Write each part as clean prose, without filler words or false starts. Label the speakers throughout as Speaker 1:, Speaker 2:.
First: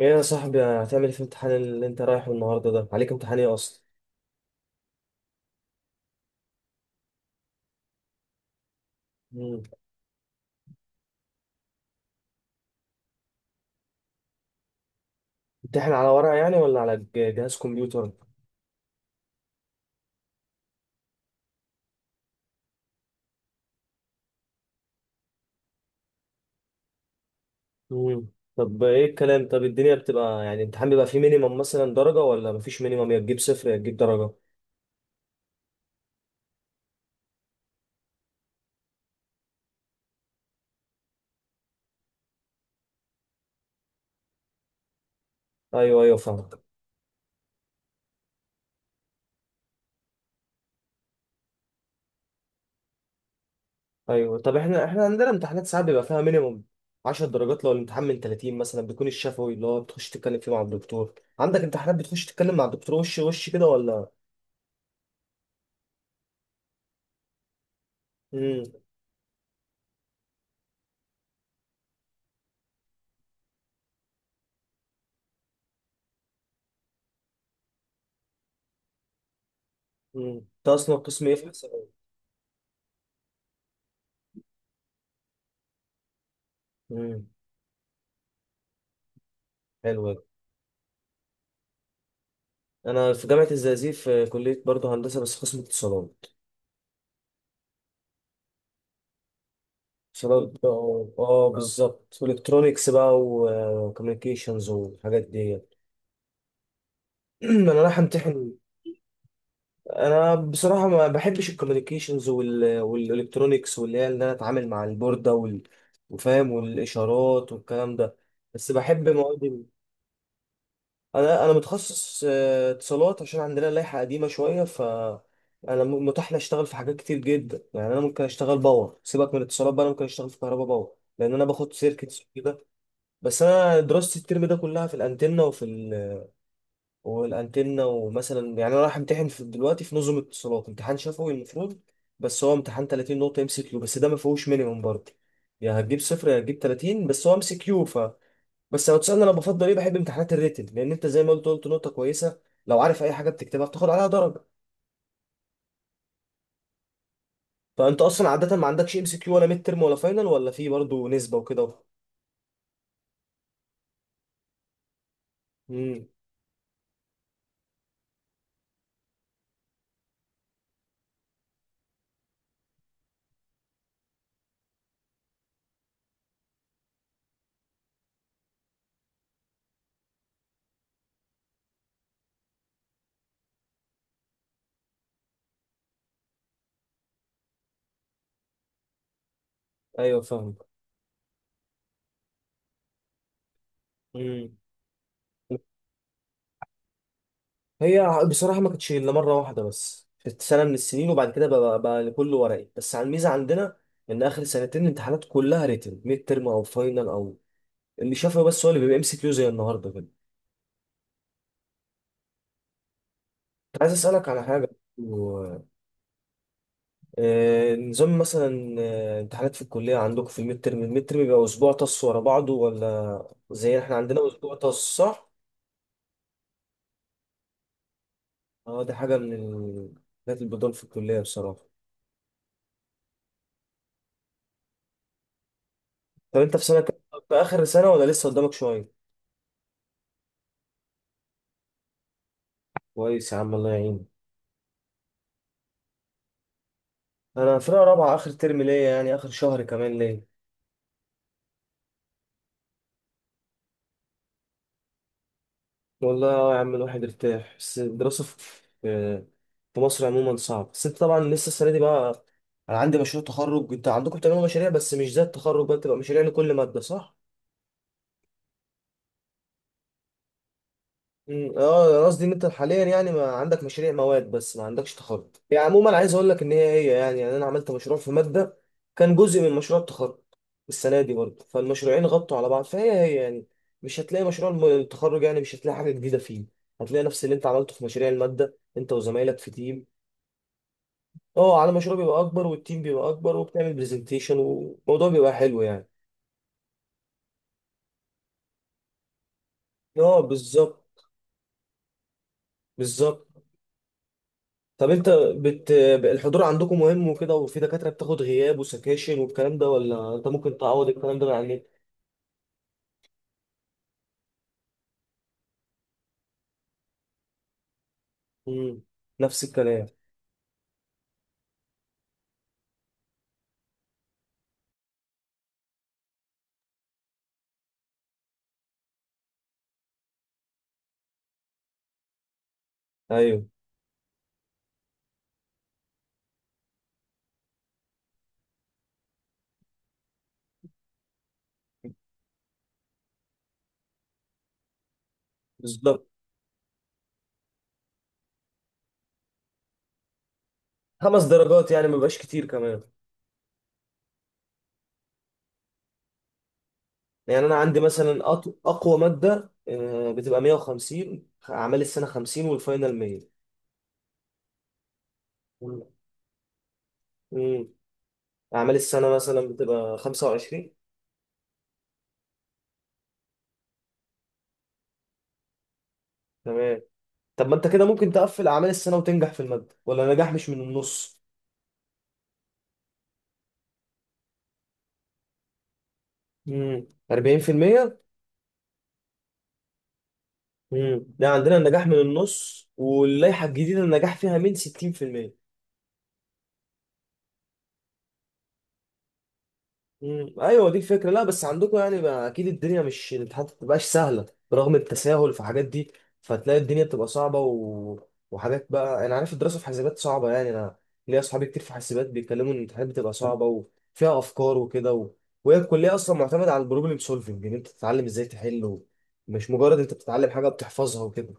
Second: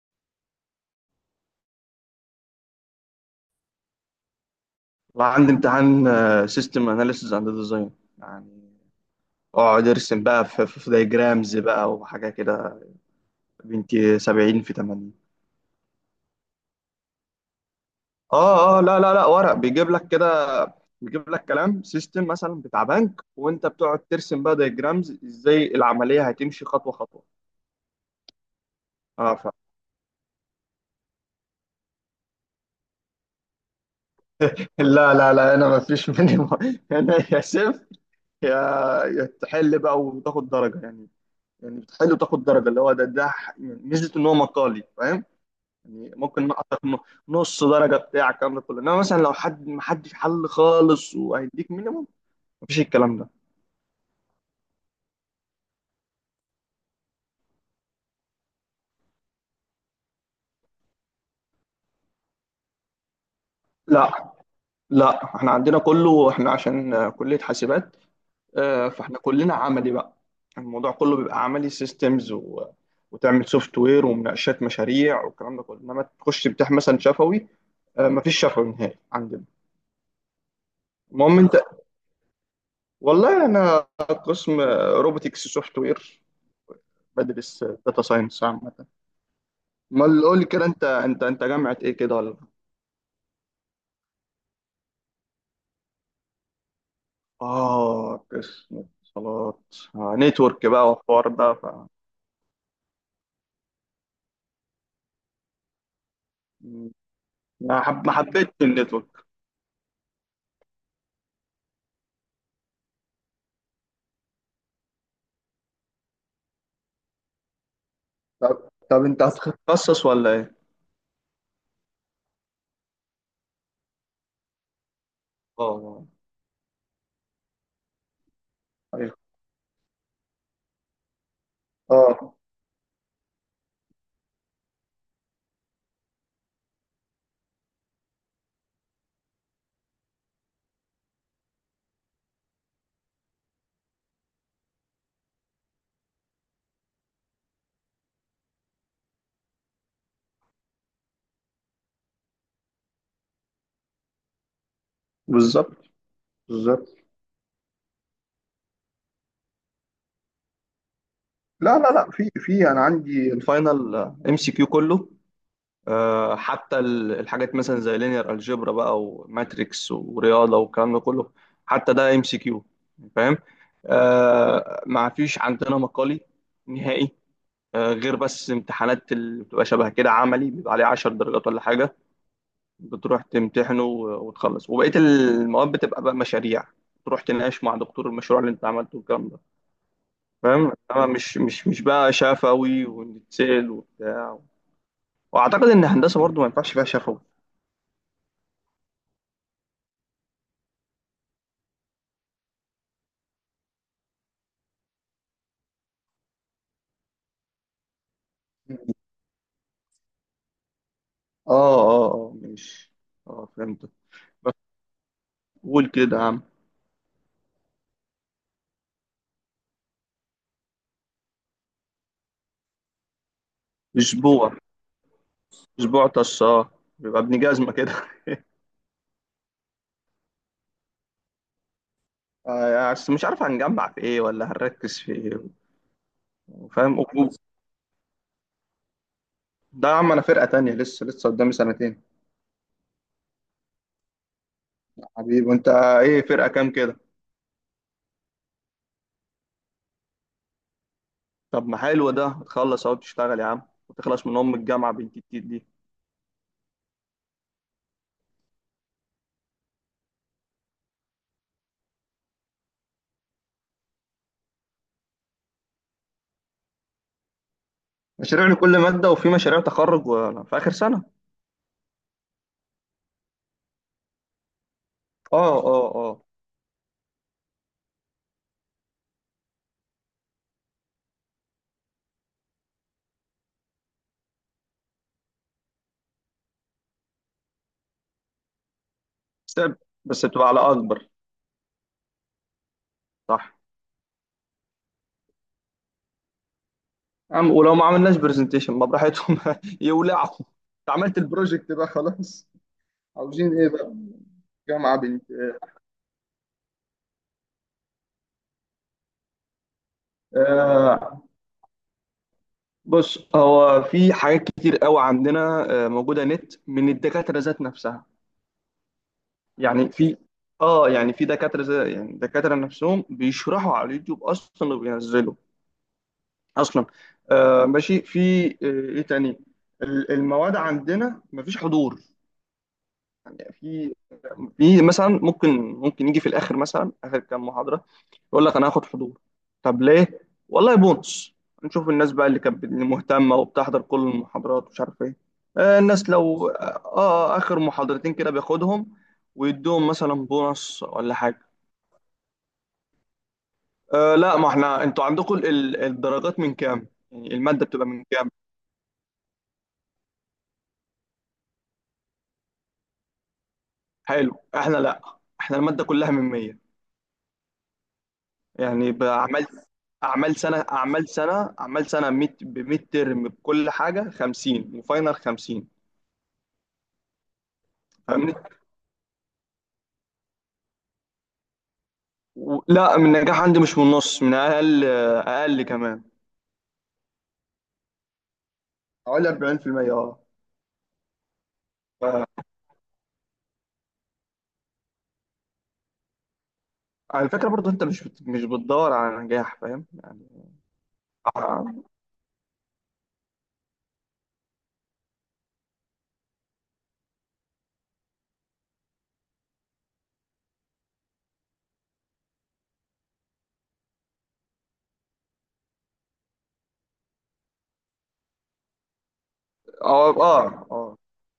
Speaker 1: ايه يا صاحبي، هتعمل ايه في الامتحان اللي انت رايحه النهارده ده؟ عليك امتحان ايه اصلا؟
Speaker 2: والله عندي امتحان سيستم اناليسز اند ديزاين. يعني
Speaker 1: امم
Speaker 2: اقعد ارسم بقى في دايجرامز بقى وحاجه كده. بنتي 70 في 80.
Speaker 1: امتحان على ورقه يعني ولا على جهاز كمبيوتر؟
Speaker 2: اه اه، لا لا لا، ورق بيجيب لك كده. بيجيب لك كلام سيستم مثلا بتاع بنك، وانت بتقعد ترسم بقى دايجرامز ازاي العمليه هتمشي خطوه خطوه.
Speaker 1: امم طب ايه
Speaker 2: اه
Speaker 1: الكلام؟ طب الدنيا بتبقى يعني الامتحان بيبقى فيه مينيمم مثلا درجه، ولا مفيش مينيمم يا تجيب صفر يا تجيب درجه؟
Speaker 2: لا لا لا، انا ما فيش مني انا يا صفر، يا يا تحل بقى وتاخد درجه يعني. يعني بتحل وتاخد درجه، اللي هو ده ميزه ان هو مقالي، فاهم.
Speaker 1: ايوه
Speaker 2: يعني
Speaker 1: ايوه
Speaker 2: ممكن
Speaker 1: فاهمك.
Speaker 2: نقصك نص درجه بتاع الكلام ده كله، انما مثلا لو حد ما حدش حل خالص وهيديك مينيموم، مفيش الكلام ده.
Speaker 1: ايوه، طب احنا عندنا امتحانات ساعات بيبقى فيها مينيمم 10 درجات لو الامتحان من 30 مثلا، بيكون الشفوي اللي هو بتخش تتكلم فيه مع الدكتور. عندك امتحانات بتخش تتكلم مع الدكتور وش وش كده ولا؟
Speaker 2: لا لا، احنا عندنا كله احنا عشان كليه حاسبات.
Speaker 1: امم
Speaker 2: فاحنا كلنا عملي بقى. الموضوع كله بيبقى عملي سيستمز وتعمل سوفت وير ومناقشات مشاريع والكلام ده كله، انما تخش تمتحن مثلا شفوي. مفيش شفوي نهائي عندنا.
Speaker 1: امم انت اصلا قسم ايه
Speaker 2: المهم
Speaker 1: في
Speaker 2: انت،
Speaker 1: حسابات؟
Speaker 2: والله انا قسم روبوتكس سوفت وير.
Speaker 1: امم
Speaker 2: بدرس داتا ساينس عامه.
Speaker 1: حلو.
Speaker 2: امال قول لي كده، انت جامعة ايه كده ولا؟
Speaker 1: انا في جامعه الزقازيق، في كليه برضه هندسه بس قسم اتصالات.
Speaker 2: اه، قسم اتصالات.
Speaker 1: اتصالات
Speaker 2: نتورك
Speaker 1: بقى
Speaker 2: بقى
Speaker 1: و-
Speaker 2: والحوار
Speaker 1: اه
Speaker 2: ده ف.
Speaker 1: بالظبط، والكترونكس بقى وكوميونيكيشنز والحاجات دي.
Speaker 2: م،
Speaker 1: انا رايح
Speaker 2: ما حبيتش
Speaker 1: امتحن.
Speaker 2: النتورك.
Speaker 1: انا بصراحه ما بحبش الكوميونيكيشنز والالكترونكس، واللي هي ان انا اتعامل مع البورده وفاهم والاشارات والكلام ده.
Speaker 2: طب
Speaker 1: بس
Speaker 2: طب
Speaker 1: بحب
Speaker 2: انت
Speaker 1: مواد.
Speaker 2: هتتخصص ولا ايه؟
Speaker 1: انا متخصص اتصالات عشان عندنا لائحه قديمه شويه، ف انا
Speaker 2: اه،
Speaker 1: متاح لي اشتغل في حاجات كتير جدا، يعني انا ممكن اشتغل باور
Speaker 2: ايوه،
Speaker 1: سيبك من الاتصالات بقى، انا ممكن اشتغل في كهرباء باور لان انا باخد سيركتس
Speaker 2: اه،
Speaker 1: وكده. بس انا دراستي الترم ده كلها في الانتنه وفي والانتنه. ومثلا يعني انا رايح امتحن في دلوقتي في نظم اتصالات، امتحان شفوي المفروض، بس هو امتحان 30 نقطه ام سي كيو، بس ده ما فيهوش مينيمم برضه. يا هتجيب صفر يا هتجيب 30، بس هو ام سي كيو. بس لو تسألني انا بفضل ايه، بحب امتحانات الريتن، لان انت زي ما قلت نقطة كويسة، لو عارف اي حاجة بتكتبها بتاخد عليها درجة.
Speaker 2: بالظبط، بالظبط.
Speaker 1: فانت اصلا عادة ما عندكش ام سي كيو، ولا ميد ترم ولا فاينل ولا في برضه نسبة وكده؟
Speaker 2: لا لا لا، في انا عندي الفاينل، ام سي كيو كله.
Speaker 1: امم
Speaker 2: حتى الحاجات مثلا زي لينير الجبرا بقى وماتريكس ورياضه والكلام ده كله، حتى ده ام سي كيو. فاهم. ما فيش عندنا مقالي نهائي. غير بس امتحانات اللي بتبقى شبه كده عملي بيبقى عليه 10 درجات ولا حاجه. بتروح تمتحنه وتخلص، وبقيه المواد بتبقى بقى مشاريع. تروح تناقش مع دكتور المشروع اللي انت عملته والكلام ده.
Speaker 1: ايوه فاهم.
Speaker 2: فاهم، انما مش بقى شفوي ونتسال وبتاع.
Speaker 1: امم
Speaker 2: واعتقد ان الهندسه برضو ما ينفعش فيها شفوي.
Speaker 1: هي بصراحة ما كانتش إلا مرة واحدة بس في سنة من السنين، وبعد كده بقى لكل ورقي، بس على الميزة عندنا إن آخر سنتين الامتحانات كلها ريتن، ميد ترم أو فاينل، أو اللي شافه بس هو اللي بيبقى ام سي كيو زي النهاردة كده.
Speaker 2: اه اه اه، ماشي. اه،
Speaker 1: كنت
Speaker 2: فهمتك.
Speaker 1: عايز أسألك على
Speaker 2: بس
Speaker 1: حاجة.
Speaker 2: قول كده يا عم.
Speaker 1: نظام مثلا امتحانات في الكلية عندكم، في الميد ترم، الميد ترم بيبقى أسبوع طص ورا بعضه، ولا زي احنا عندنا
Speaker 2: اسبوع،
Speaker 1: أسبوع طص صح؟
Speaker 2: اسبوع طش، اه. يبقى ابن جزمه كده
Speaker 1: اه، دي حاجة من الحاجات البدون في الكلية بصراحة.
Speaker 2: بس مش عارف هنجمع في ايه ولا هنركز في ايه.
Speaker 1: طب أنت في سنة كام؟
Speaker 2: فاهم
Speaker 1: في آخر سنة ولا لسه قدامك شوية؟
Speaker 2: ده يا عم، انا فرقه تانية، لسه لسه قدامي سنتين.
Speaker 1: كويس يا عم، الله يعينك.
Speaker 2: حبيبي، وانت ايه فرقه كام كده؟
Speaker 1: أنا فرقة رابعة، آخر ترم ليا، يعني آخر شهر كمان ليا.
Speaker 2: طب ما حلو، ده تخلص اهو تشتغل يا عم، وتخلص من ام الجامعه بنت التيت دي.
Speaker 1: والله اه يا عم، الواحد ارتاح، بس الدراسة في في مصر عموما صعب. بس انت طبعا لسه السنة دي بقى. انا عندي مشروع تخرج، انت عندكم بتعملوا مشاريع بس مش زي التخرج بقى، بتبقى مشاريع لكل مادة صح؟
Speaker 2: مشاريع لكل ماده، وفي مشاريع تخرج في اخر سنه.
Speaker 1: مم، اه. قصدي ان انت حاليا يعني ما عندك مشاريع مواد، بس ما عندكش تخرج.
Speaker 2: اه
Speaker 1: يعني
Speaker 2: اه
Speaker 1: عموما عايز
Speaker 2: اه.
Speaker 1: اقول لك ان هي يعني انا عملت مشروع في ماده كان جزء من مشروع التخرج السنه دي برضه، فالمشروعين غطوا على بعض، فهي هي يعني. مش هتلاقي مشروع التخرج، يعني مش هتلاقي حاجه جديده فيه. هتلاقي نفس اللي انت عملته في مشاريع الماده انت وزمايلك في
Speaker 2: بس
Speaker 1: تيم.
Speaker 2: بس بتبقى على اكبر.
Speaker 1: اه، على مشروع بيبقى اكبر، والتيم بيبقى اكبر،
Speaker 2: صح،
Speaker 1: وبتعمل برزنتيشن والموضوع بيبقى حلو يعني.
Speaker 2: يا عم. ولو ما عملناش برزنتيشن ما براحتهم
Speaker 1: اه
Speaker 2: يولعوا،
Speaker 1: بالظبط،
Speaker 2: انت عملت البروجكت بقى خلاص.
Speaker 1: بالظبط.
Speaker 2: عاوزين ايه بقى؟
Speaker 1: طب
Speaker 2: جامعة
Speaker 1: انت
Speaker 2: بنت.
Speaker 1: بت... الحضور عندكم مهم وكده؟ وفي دكاترة بتاخد غياب وسكاشن والكلام ده، ولا انت ممكن تعوض الكلام
Speaker 2: آه،
Speaker 1: ده من على النت؟
Speaker 2: بص، هو في حاجات كتير قوي عندنا موجودة نت من الدكاترة ذات نفسها.
Speaker 1: امم نفس الكلام.
Speaker 2: يعني في، دكاترة، زي يعني دكاترة نفسهم بيشرحوا على اليوتيوب اصلا، وبينزلوا اصلا. آه ماشي. في ايه تاني؟ المواد عندنا مفيش حضور.
Speaker 1: ايوه
Speaker 2: يعني في مثلا، ممكن يجي في الاخر مثلا اخر كام محاضره، يقول لك انا هاخد حضور. طب ليه؟ والله بونص، نشوف الناس بقى اللي كانت اللي مهتمه وبتحضر كل المحاضرات ومش عارف ايه.
Speaker 1: بالظبط.
Speaker 2: الناس لو اخر محاضرتين كده بياخدهم ويدوهم مثلا بونص ولا
Speaker 1: خمس
Speaker 2: حاجه.
Speaker 1: درجات يعني، ما بيبقاش كتير كمان.
Speaker 2: آه لا، ما احنا، انتوا عندكم الدرجات من كام؟ يعني
Speaker 1: يعني انا
Speaker 2: الماده
Speaker 1: عندي
Speaker 2: بتبقى من كام؟
Speaker 1: مثلا اقوى مادة بتبقى 150، اعمال السنة 50 والفاينل 100.
Speaker 2: حلو. احنا لا، احنا الماده كلها من 100.
Speaker 1: امم اعمال
Speaker 2: يعني
Speaker 1: السنة
Speaker 2: بقى
Speaker 1: مثلا
Speaker 2: عملت
Speaker 1: بتبقى 25.
Speaker 2: اعمال سنه، ميت بميد ترم بكل حاجه 50 وفاينل 50.
Speaker 1: تمام، طب ما انت كده ممكن
Speaker 2: فاهمني
Speaker 1: تقفل اعمال السنة وتنجح في المادة، ولا نجاح مش من النص؟
Speaker 2: لا، من النجاح عندي مش من النص، من اقل اقل كمان.
Speaker 1: امم 40%.
Speaker 2: حوالي 40% اه.
Speaker 1: ده عندنا النجاح من
Speaker 2: ف-
Speaker 1: النص، واللائحه الجديده النجاح فيها من 60%.
Speaker 2: على فكره برضو، انت مش مش بتدور على نجاح، فاهم يعني.
Speaker 1: ايوه دي الفكره. لا بس عندكم
Speaker 2: اه
Speaker 1: يعني بقى اكيد الدنيا مش، الامتحانات ما بتبقاش سهله برغم التساهل في حاجات دي. فتلاقي الدنيا بتبقى صعبه وحاجات بقى. انا عارف الدراسه في حاسبات صعبه، يعني انا ليا اصحابي كتير في حاسبات بيتكلموا ان الامتحانات بتبقى صعبه وفيها افكار وكده وهي الكليه اصلا معتمده على البروبلم سولفنج، ان انت تتعلم ازاي تحل مش مجرد انت
Speaker 2: اه
Speaker 1: بتتعلم
Speaker 2: اه،
Speaker 1: حاجه
Speaker 2: آه،
Speaker 1: بتحفظها وكده.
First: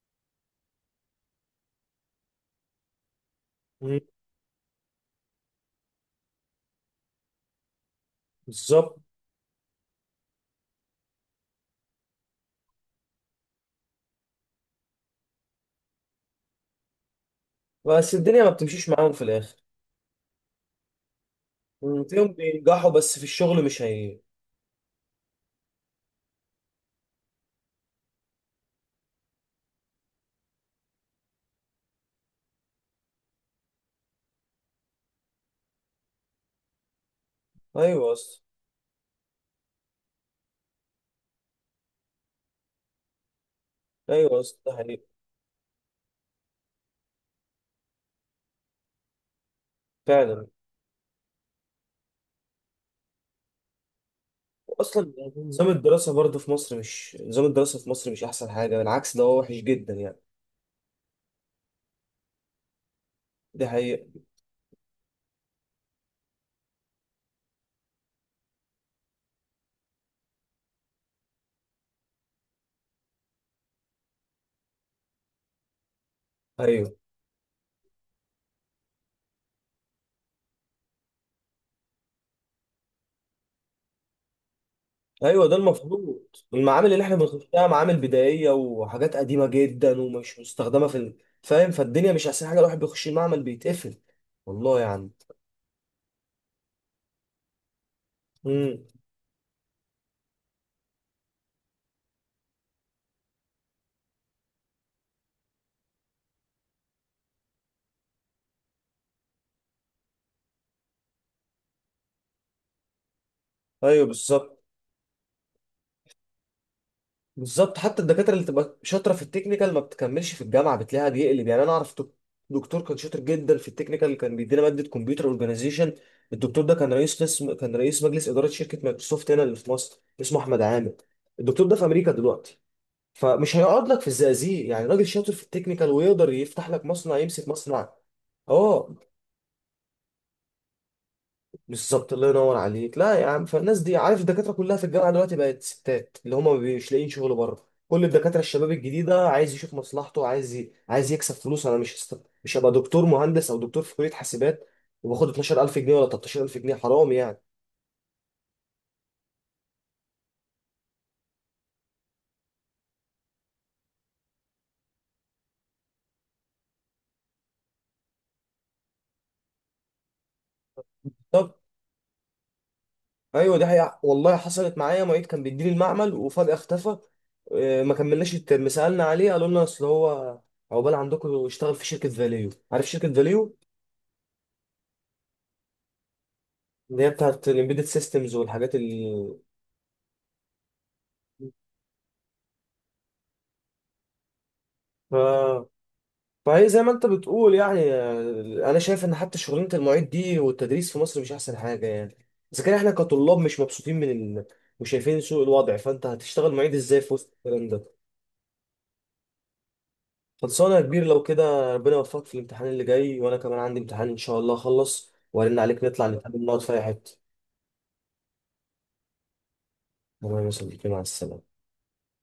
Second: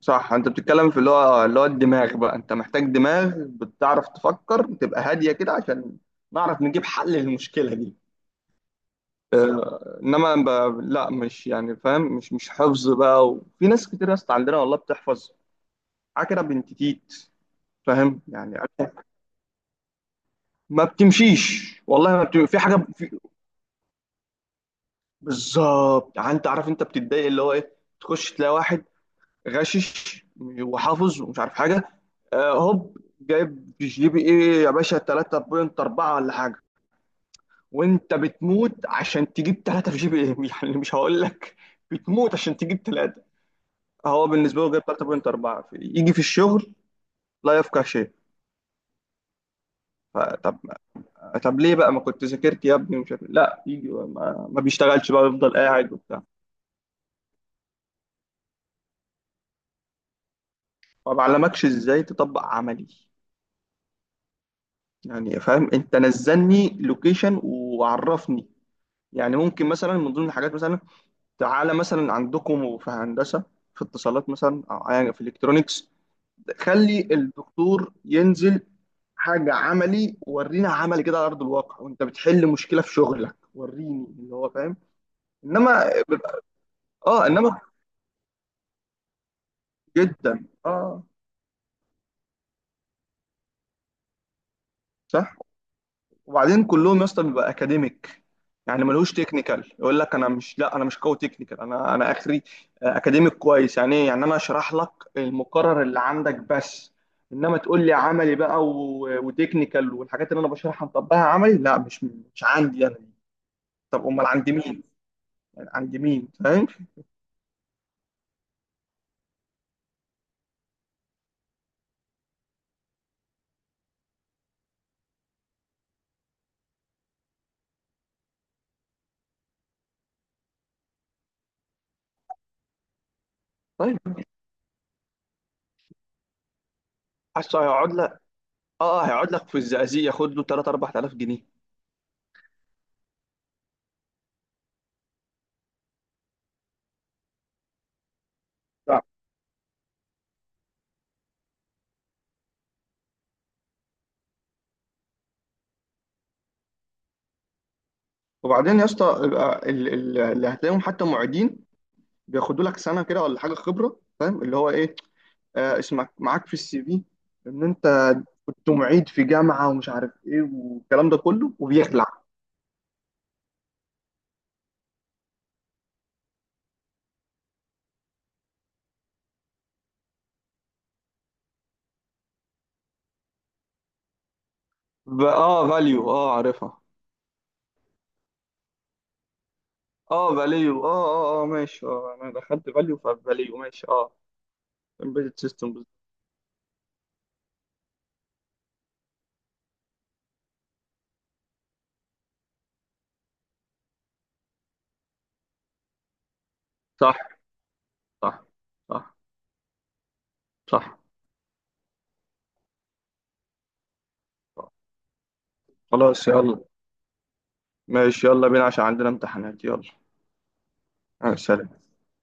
Speaker 2: صح. انت بتتكلم في اللي هو الدماغ بقى، انت محتاج دماغ
Speaker 1: مم.
Speaker 2: بتعرف تفكر، تبقى هاديه كده عشان نعرف نجيب حل للمشكله دي.
Speaker 1: بالظبط.
Speaker 2: انما لا مش، يعني فاهم، مش حفظ بقى. وفي ناس كتير يا اسطى عندنا والله بتحفظ عكرة بنت تيت.
Speaker 1: بس
Speaker 2: فاهم
Speaker 1: الدنيا ما
Speaker 2: يعني،
Speaker 1: بتمشيش معاهم في الاخر.
Speaker 2: ما بتمشيش والله ما
Speaker 1: تلاقيهم
Speaker 2: بتمشيش. في حاجه
Speaker 1: بينجحوا، بس في الشغل مش هي.
Speaker 2: بالظبط، يعني انت عارف انت بتتضايق اللي هو ايه. تخش تلاقي واحد غشش وحافظ ومش عارف حاجه، هوب جايب جي بي ايه يا باشا 3.4 ولا حاجه،
Speaker 1: ايوه
Speaker 2: وانت
Speaker 1: اصلا،
Speaker 2: بتموت عشان تجيب 3 في جي بي ايه يعني مش هقول لك. بتموت عشان تجيب ثلاثة، هو
Speaker 1: ايوه اصلا،
Speaker 2: بالنسبه له
Speaker 1: ده
Speaker 2: جايب
Speaker 1: حقيقي.
Speaker 2: 3.4، في- يجي في الشغل لا يفقه شيء.
Speaker 1: فعلا.
Speaker 2: فطب، طب ليه بقى ما كنت ذاكرت يا ابني ومش عارف إيه؟ لا يجي ما بيشتغلش
Speaker 1: اصلا
Speaker 2: بقى، يفضل
Speaker 1: نظام
Speaker 2: قاعد
Speaker 1: الدراسه
Speaker 2: وبتاع.
Speaker 1: برضه في مصر مش، نظام الدراسه في مصر مش احسن حاجه، بالعكس ده هو وحش جدا يعني.
Speaker 2: ما بعلمكش ازاي تطبق عملي
Speaker 1: دي حقيقه.
Speaker 2: يعني، فاهم. انت نزلني لوكيشن وعرفني. يعني ممكن مثلا من ضمن الحاجات مثلا، تعالى مثلا عندكم في هندسه، في اتصالات مثلا او في الكترونكس،
Speaker 1: ايوه،
Speaker 2: خلي الدكتور ينزل حاجة عملي، ورينا عملي كده على أرض الواقع، وأنت بتحل مشكلة في شغلك وريني اللي هو فاهم.
Speaker 1: ايوه ده
Speaker 2: إنما
Speaker 1: المفروض.
Speaker 2: بيبقى-
Speaker 1: المعامل اللي احنا
Speaker 2: إنما،
Speaker 1: بنخشها معامل بدائيه وحاجات قديمه جدا ومش
Speaker 2: جدا،
Speaker 1: مستخدمه في
Speaker 2: آه
Speaker 1: فاهم. فالدنيا مش احسن حاجه، الواحد بيخش المعمل بيتقفل والله يعني.
Speaker 2: صح. وبعدين كلهم يا اسطى بيبقى أكاديميك،
Speaker 1: امم
Speaker 2: يعني ملوش تكنيكال. يقول لك أنا مش لا، أنا مش قوي تكنيكال، أنا آخري أكاديميك. كويس، يعني إيه يعني، أنا أشرح لك المقرر اللي عندك بس، إنما تقول لي عملي بقى وتكنيكال، والحاجات اللي أنا بشرحها نطبقها عملي، لا، مش عندي أنا.
Speaker 1: ايوه
Speaker 2: طب امال عند
Speaker 1: بالظبط.
Speaker 2: مين؟ عند مين، فاهم.
Speaker 1: بالظبط، حتى الدكاتره اللي تبقى شاطره في التكنيكال ما بتكملش في الجامعه، بتلاقيها بيقلب. يعني انا اعرف دكتور كان شاطر جدا في التكنيكال، كان بيدينا ماده كمبيوتر اورجانيزيشن. الدكتور ده كان رئيس قسم، كان رئيس مجلس اداره شركه مايكروسوفت هنا اللي في مصر، اسمه احمد عامر. الدكتور ده في امريكا دلوقتي، فمش هيقعد
Speaker 2: طيب.
Speaker 1: لك في الزقازيق. يعني راجل شاطر في التكنيكال ويقدر يفتح لك مصنع، يمسك
Speaker 2: حاسه هيقعد
Speaker 1: مصنع؟
Speaker 2: لك،
Speaker 1: اه
Speaker 2: اه هيقعد لك في الزقازيق ياخد له 3 4000 جنيه.
Speaker 1: بالظبط، الله ينور عليك. لا يا عم، فالناس دي عارف، الدكاتره كلها في الجامعه دلوقتي بقت ستات اللي هم مش لاقيين شغل بره. كل الدكاتره الشباب
Speaker 2: صح.
Speaker 1: الجديده عايز يشوف مصلحته، عايز عايز يكسب فلوس. انا مش هبقى دكتور مهندس او دكتور في كليه حاسبات وباخد 12000 جنيه ولا 13000 جنيه، حرام يعني.
Speaker 2: وبعدين يا اسطى، يبقى اللي هتلاقيهم حتى معيدين بياخدوا لك سنه كده ولا حاجه خبره. فاهم اللي هو ايه، آه اسمك معاك في السي في ان انت كنت معيد في جامعه ومش عارف ايه والكلام ده كله،
Speaker 1: طب
Speaker 2: وبيخلع.
Speaker 1: ايوه دي حقيقة، والله حصلت معايا معيد كان بيديني المعمل وفجاه اختفى. ما كملناش الترم، سالنا عليه قالوا لنا اصل هو، عقبال عندكم، اشتغل في شركه فاليو. عارف شركه فاليو
Speaker 2: اه، فاليو، اه عارفها.
Speaker 1: اللي هي بتاعت الامبيدد سيستمز والحاجات اللي
Speaker 2: اه، فاليو، اه اه اه، ماشي. اه، انا دخلت فاليو، ففاليو ماشي، اه،
Speaker 1: ف...
Speaker 2: امبيدد سيستم.
Speaker 1: فهي زي ما انت بتقول يعني. انا شايف ان حتى شغلانه المعيد دي والتدريس في مصر مش احسن حاجه يعني. اذا كان احنا كطلاب مش مبسوطين من وشايفين سوء الوضع، فانت هتشتغل معيد ازاي في وسط
Speaker 2: صح،
Speaker 1: الكلام ده؟
Speaker 2: صح، صح،
Speaker 1: خلصانه يا
Speaker 2: صح.
Speaker 1: كبير لو كده، ربنا يوفقك في الامتحان اللي جاي، وانا كمان عندي امتحان ان شاء الله اخلص وارن عليك، نطلع
Speaker 2: خلاص،
Speaker 1: نتقابل نقعد
Speaker 2: يلا.
Speaker 1: في اي حته.
Speaker 2: ماشي، يلا بينا عشان عندنا امتحانات، يلا.
Speaker 1: تمام يا صديقي، مع
Speaker 2: آه،
Speaker 1: السلامه.
Speaker 2: سلام.